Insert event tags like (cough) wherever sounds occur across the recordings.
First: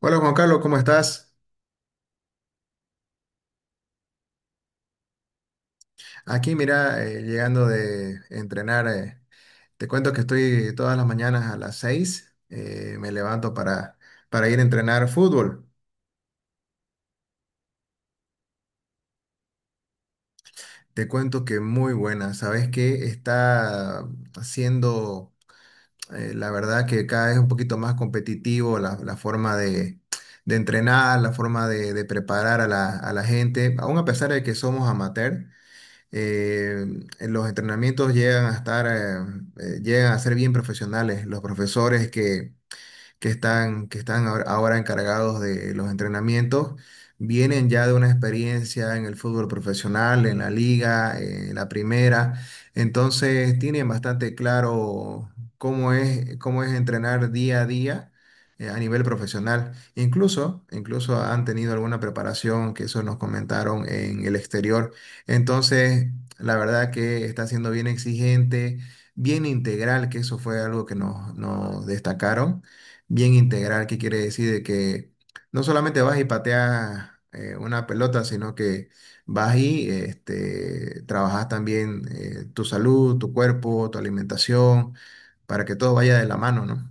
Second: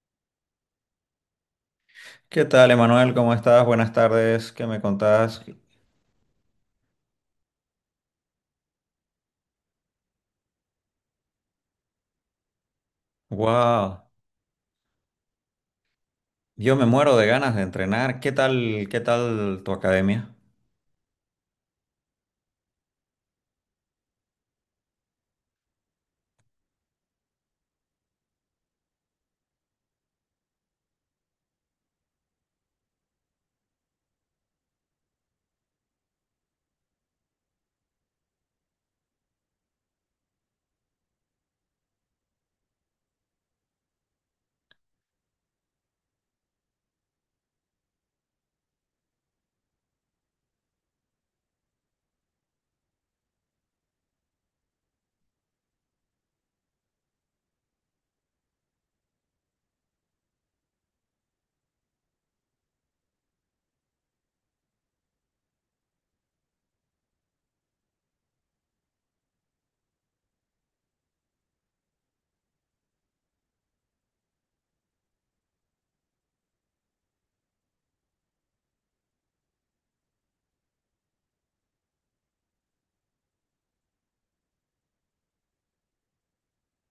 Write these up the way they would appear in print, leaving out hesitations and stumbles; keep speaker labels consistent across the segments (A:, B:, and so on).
A: Hola Juan Carlos, ¿cómo estás?
B: ¿Qué tal, Emanuel? ¿Cómo estás? Buenas tardes. ¿Qué me contás?
A: Aquí mira, llegando de entrenar. Te cuento que estoy todas las mañanas a las 6, me levanto para,
B: Wow,
A: ir a entrenar fútbol.
B: yo me muero de ganas de entrenar. Qué tal tu academia?
A: Te cuento que muy buena, sabes que está haciendo, la verdad que cada vez un poquito más competitivo la forma de entrenar, la forma de preparar a la gente, aún a pesar de que somos amateur. eh, en los entrenamientos llegan a ser bien profesionales. Los profesores que están ahora ahora encargados de los entrenamientos, vienen ya de una experiencia en el fútbol profesional, en la liga, en la primera. Entonces tienen bastante claro cómo es entrenar día a día, a nivel profesional. Incluso han tenido alguna preparación que eso nos comentaron en el exterior. Entonces, la verdad que está siendo bien exigente, bien integral, que eso fue algo que nos destacaron. Bien integral, que quiere decir de que no solamente vas y pateas, una pelota, sino que vas y este, trabajas también, tu salud, tu cuerpo, tu alimentación, para que todo vaya de la mano, ¿no?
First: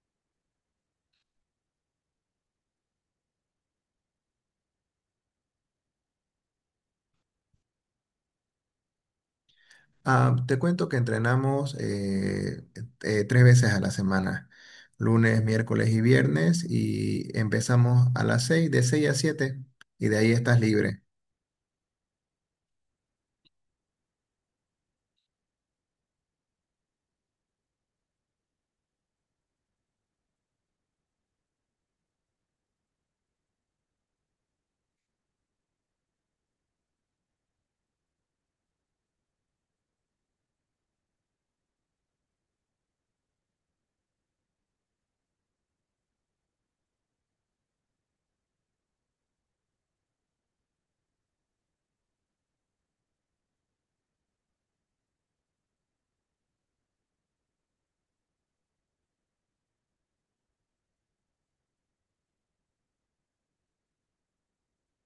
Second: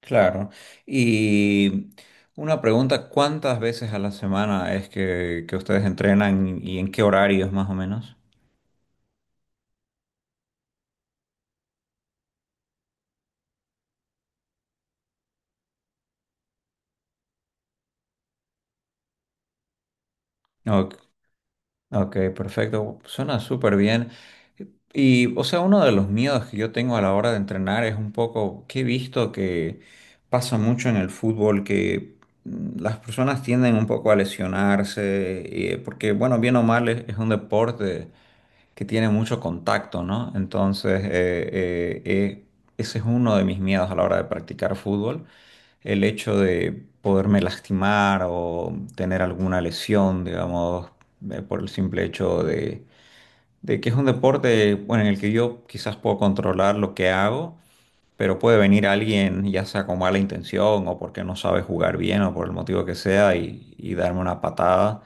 B: Claro. Y una pregunta, ¿cuántas veces a la semana es que ustedes entrenan y en qué horarios más o menos?
A: Ah, te cuento que entrenamos 3 veces a la semana, lunes, miércoles y viernes, y empezamos a las 6, de 6 a 7, y de ahí estás libre.
B: Ok, perfecto. Suena súper bien. Y, o sea, uno de los miedos que yo tengo a la hora de entrenar es un poco que he visto que pasa mucho en el fútbol, que las personas tienden un poco a lesionarse, porque, bueno, bien o mal es un deporte que tiene mucho contacto, ¿no? Entonces, ese es uno de mis miedos a la hora de practicar fútbol, el hecho de poderme lastimar o tener alguna lesión, digamos, por el simple hecho de que es un deporte, bueno, en el que yo quizás puedo controlar lo que hago, pero puede venir alguien, ya sea con mala intención o porque no sabe jugar bien o por el motivo que sea, y darme una patada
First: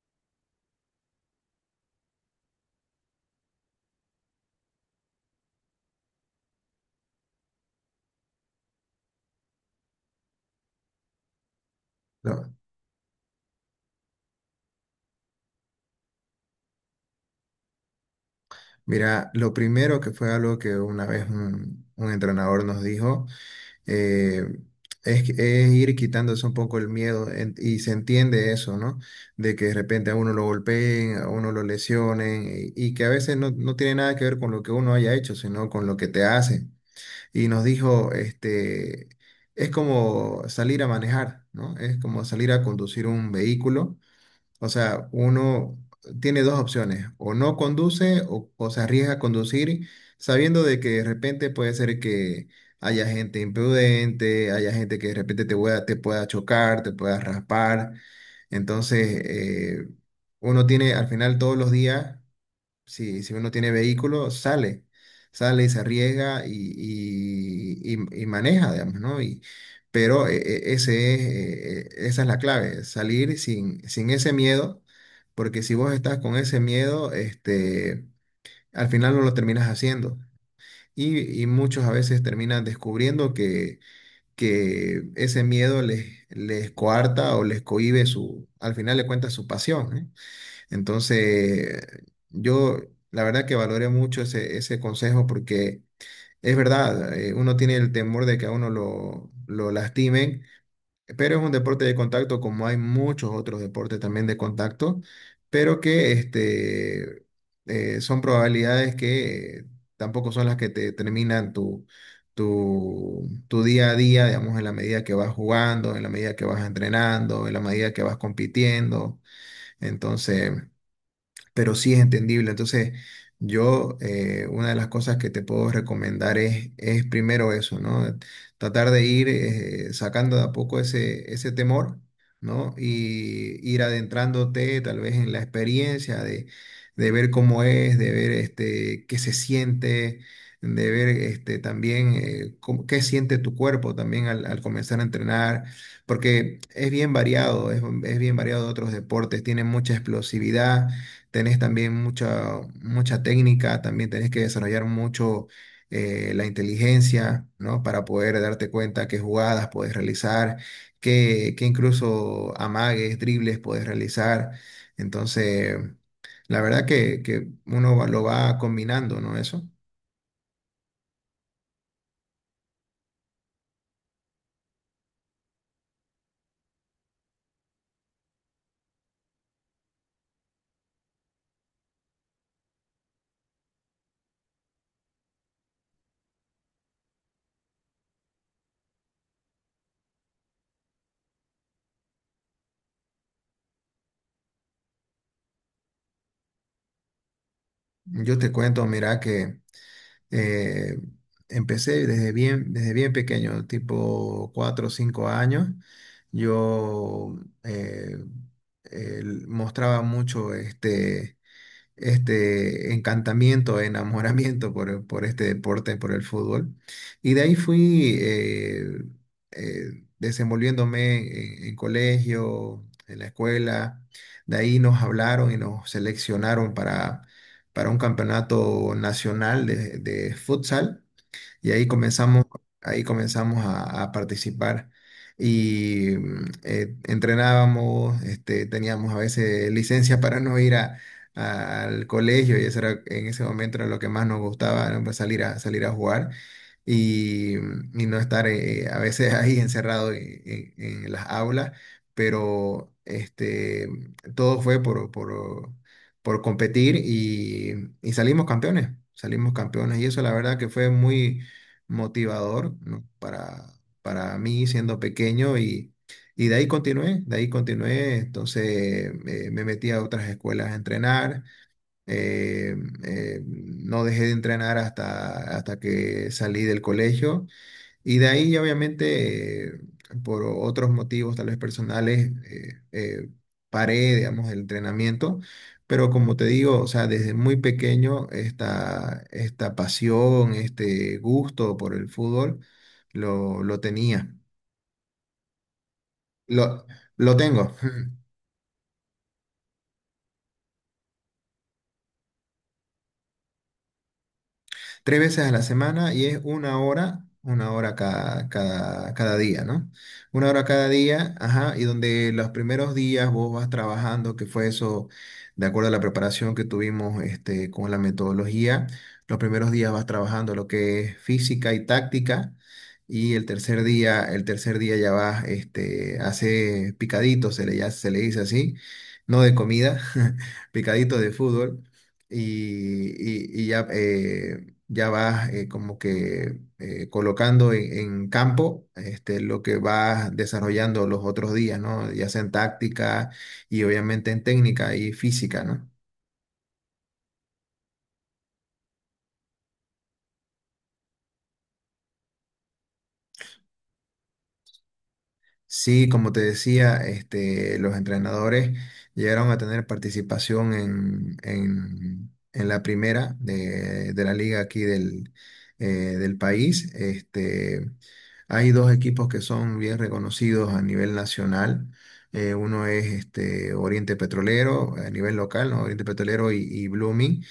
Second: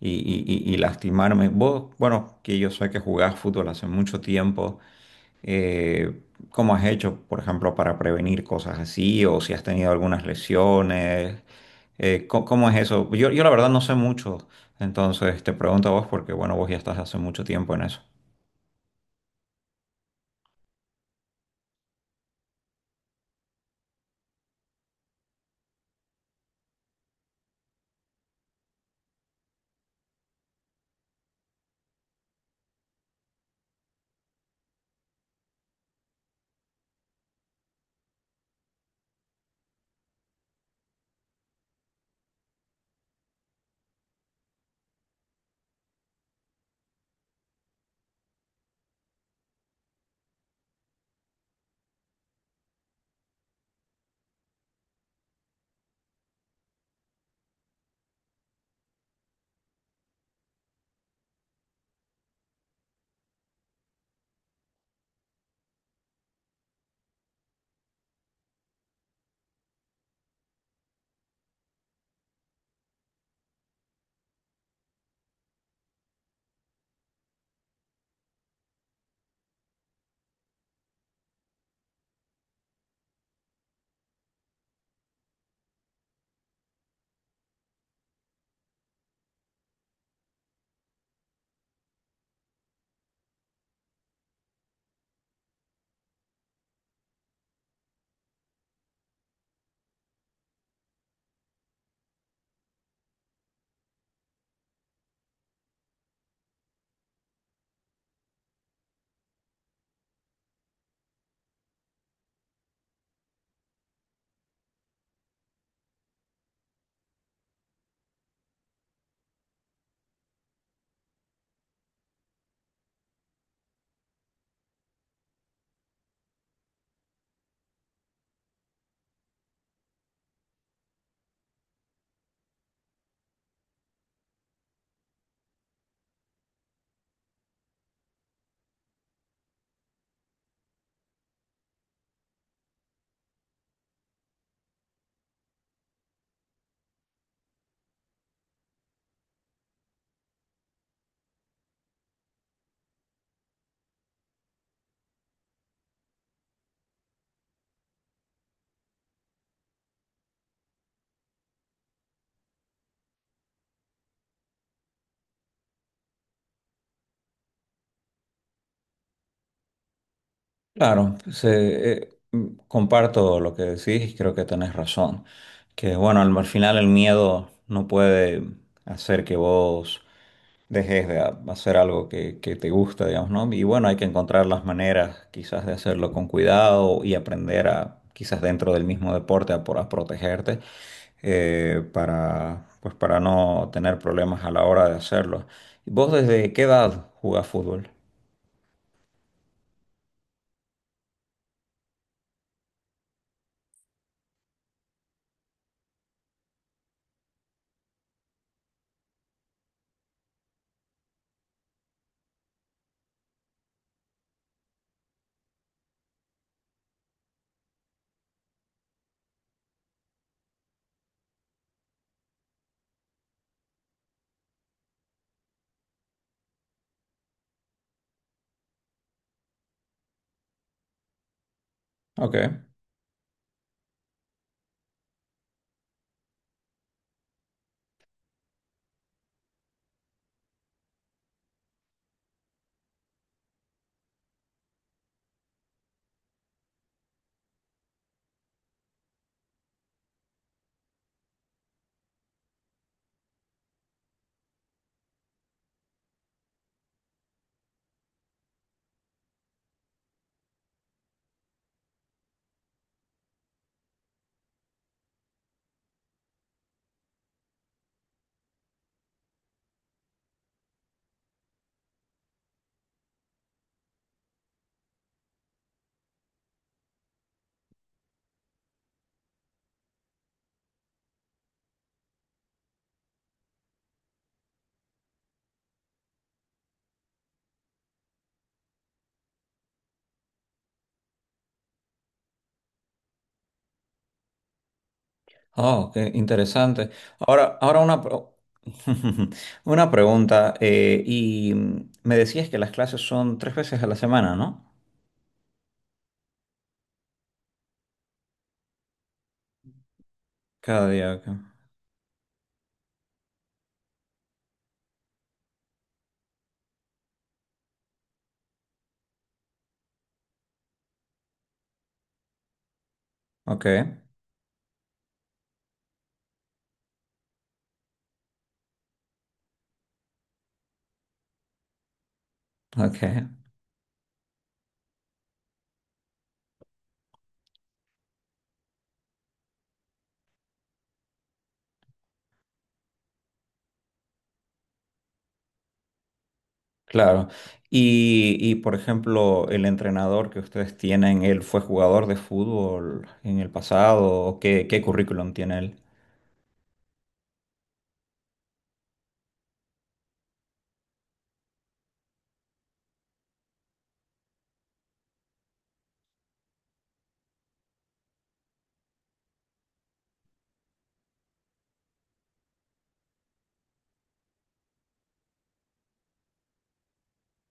B: y, y- y lastimarme. Vos, bueno, que yo sé que jugás fútbol hace mucho tiempo, eh, ¿cómo has hecho, por ejemplo, para prevenir cosas así? ¿O si has tenido algunas lesiones? ¿Cómo,
A: ¿No?
B: cómo es eso? Yo la verdad no sé mucho, entonces te pregunto a vos porque, bueno, vos ya estás hace mucho tiempo en eso.
A: Mira, lo primero que fue algo que una vez un entrenador nos dijo, eh, es, que- es ir quitándose un poco el miedo, y se entiende eso, ¿no? De que de repente a uno lo golpeen, a uno lo lesionen, y que a veces no tiene nada que ver con lo que uno haya hecho, sino con lo que te hacen. Y nos dijo, este, es como salir a manejar, ¿no? Es como salir a conducir un vehículo. O sea, uno tiene dos opciones: o no conduce, o se arriesga a conducir sabiendo de que de repente puede ser que haya gente imprudente, haya gente que de repente te pueda, chocar, te pueda raspar. Entonces, uno tiene al final todos los días. Si uno tiene vehículo, sale, sale y se arriesga y maneja, digamos, ¿no? Pero esa es la clave, salir sin ese miedo, porque si vos estás con ese miedo, este, al final no lo terminas haciendo. Y muchos a veces terminan descubriendo que ese miedo les coarta o les cohíbe su, al final le cuenta su pasión, ¿eh? Entonces, yo la verdad que valoré mucho ese consejo, porque es verdad. Uno tiene el temor de que a uno lo lastimen, pero es un deporte de contacto como hay muchos otros deportes también de contacto, pero que este, son probabilidades que, tampoco son las que te terminan tu, tu día a día, digamos, en la medida que vas jugando, en la medida que vas entrenando, en la medida que vas compitiendo. Entonces, pero sí es entendible. Entonces, yo, una de las cosas que te puedo recomendar es primero eso, ¿no? Tratar de ir, sacando de a poco ese temor, ¿no? Y ir adentrándote tal vez en la experiencia de ver cómo es, de ver este, qué se siente. De ver este, también, qué siente tu cuerpo también al comenzar a entrenar, porque es bien variado, es bien variado de otros deportes, tiene mucha explosividad, tenés también mucha, mucha técnica, también tenés que desarrollar mucho, la inteligencia, ¿no? Para poder darte cuenta qué jugadas puedes realizar, qué incluso amagues, dribles puedes realizar. Entonces, la verdad que lo va combinando, ¿no? Eso.
B: Claro, comparto lo que decís, creo que tenés razón. Que bueno, al final el miedo no puede hacer que vos dejes de hacer algo que te gusta, digamos, ¿no? Y bueno, hay que encontrar las maneras quizás de hacerlo con cuidado y aprender a, quizás dentro del mismo deporte, a, a protegerte para, pues, para no tener problemas a la hora de hacerlo. ¿Vos desde qué edad jugás fútbol?
A: Yo te cuento, mira que. Eh, empecé desde bien pequeño, tipo 4 o 5 años. Yo, eh, mostraba mucho este, encantamiento, enamoramiento por este deporte, por el fútbol. Y de ahí fui, desenvolviéndome en colegio, en la escuela. De ahí nos hablaron y nos seleccionaron para un campeonato nacional de futsal, y
B: Ok.
A: ahí comenzamos a participar. Y entrenábamos, este, teníamos a veces licencia para no ir al colegio, y eso era, en ese momento era lo que más nos gustaba, ¿no? Pues salir a, salir a jugar y, y no estar, a veces (laughs) ahí encerrado en las aulas, pero este, todo fue por competir, y salimos campeones, salimos campeones, y eso la verdad que fue muy motivador, ¿no? Para mí siendo pequeño. Y de ahí continué, de ahí continué. Entonces, me metí a otras escuelas a entrenar, eh, no dejé de entrenar hasta que salí del colegio, y de ahí, obviamente, por otros motivos, tal vez personales, paré, digamos, el entrenamiento. Pero como te digo, o sea, desde muy pequeño esta pasión, este gusto por el fútbol, lo tenía.
B: Oh, qué
A: Lo,
B: interesante.
A: lo
B: Ahora,
A: tengo.
B: ahora una, (laughs) una pregunta. Eh, y me decías que las clases son tres veces a la semana, ¿no?
A: 3 veces a la semana, y es una hora, cada, cada día, ¿no? Una hora cada
B: Cada día, ok.
A: día, ajá, y donde los primeros días vos vas trabajando, que fue eso, de acuerdo a la preparación que tuvimos, este, con la metodología, los primeros días vas trabajando lo que es física y táctica. Y
B: Ok,
A: el tercer día ya vas, este, hace picaditos, ya se le dice así, no de comida, (laughs) picaditos de fútbol, y,
B: ok,
A: ya, ya vas, como que, colocando en campo, este, lo que vas desarrollando los otros días, ¿no? Ya sea en táctica y obviamente en técnica y física, ¿no?
B: claro. Y, por ejemplo, el entrenador que ustedes tienen, ¿él fue jugador de fútbol en el pasado? ¿O qué, qué currículum tiene él?
A: Sí, como te decía, este, los entrenadores llegaron a tener participación en la primera de la liga aquí del, del país. Este, hay dos equipos que son bien reconocidos a nivel nacional. Uno es este, Oriente Petrolero a nivel local, ¿no? Oriente Petrolero y Blooming.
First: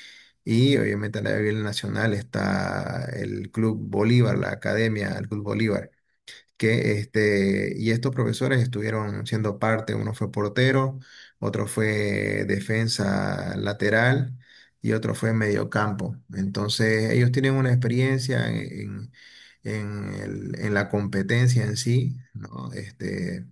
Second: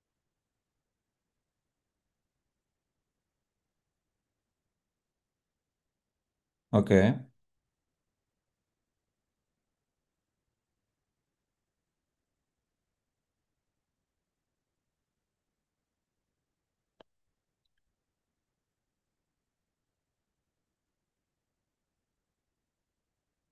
A: Y obviamente a nivel nacional está el Club Bolívar, la Academia del Club Bolívar,
B: Ok.
A: que este, y estos profesores estuvieron siendo parte. Uno fue portero, otro fue defensa lateral y otro fue mediocampo. Entonces, ellos tienen una experiencia en la competencia en sí, ¿no? Este,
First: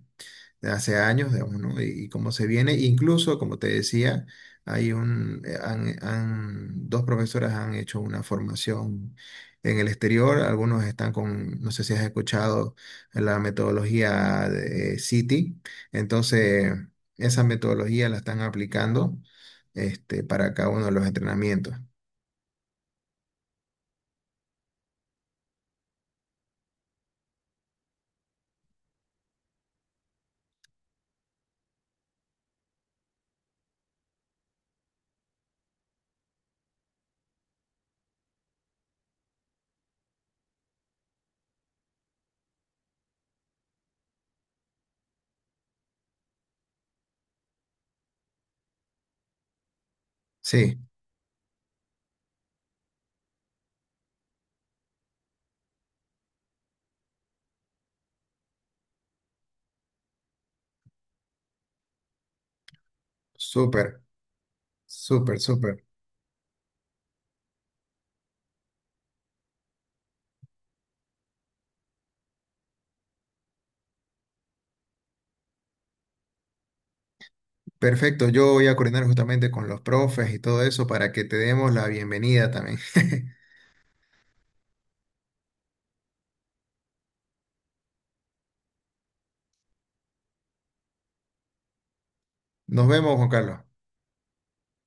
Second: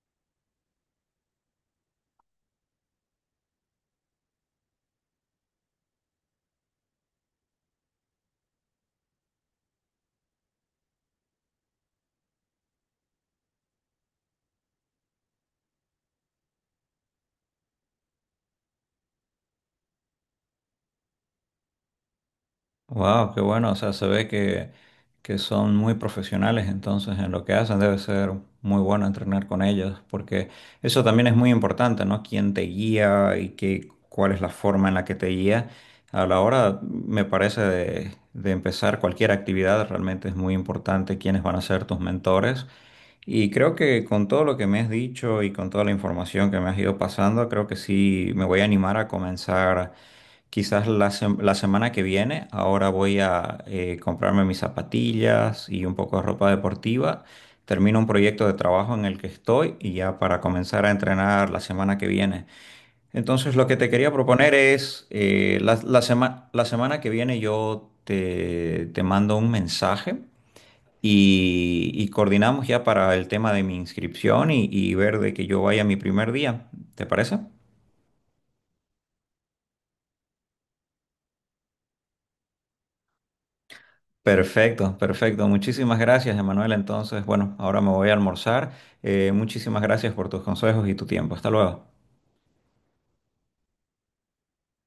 A: de hace años, digamos, ¿no? Y cómo se viene. Incluso, como te decía, hay un, han, han- dos profesoras han hecho una formación en el exterior. Algunos están con, no sé si has escuchado la metodología de City. Entonces, esa metodología la están aplicando, este, para cada uno de los entrenamientos.
B: Wow, qué bueno. O sea, se ve que son muy profesionales entonces en lo que hacen. Debe ser muy bueno entrenar con ellos, porque eso también es muy importante, ¿no? Quién te guía y qué, cuál es la forma en la que te guía. A la hora, me parece, de empezar cualquier actividad, realmente es muy importante quiénes van a ser tus mentores. Y creo que con todo lo que me has dicho y con toda la información que me has ido pasando, creo que sí me voy a animar a comenzar.
A: Sí,
B: Quizás la, la semana que viene, ahora voy a comprarme mis zapatillas y un poco de ropa deportiva. Termino un proyecto de trabajo en el que estoy y ya para comenzar a entrenar la semana que viene. Entonces, lo que te
A: súper,
B: quería proponer es,
A: súper,
B: la,
A: súper.
B: la semana que viene yo te mando un mensaje y coordinamos ya para el tema de mi inscripción y ver de que yo vaya mi primer día. ¿Te parece?
A: Perfecto, yo voy a coordinar justamente con los profes y todo eso para que te demos la bienvenida también. (laughs)
B: Perfecto, perfecto. Muchísimas gracias, Emanuel. Entonces, bueno, ahora me voy a almorzar. Muchísimas gracias por tus consejos y tu tiempo. Hasta luego.
A: Nos vemos, Juan Carlos.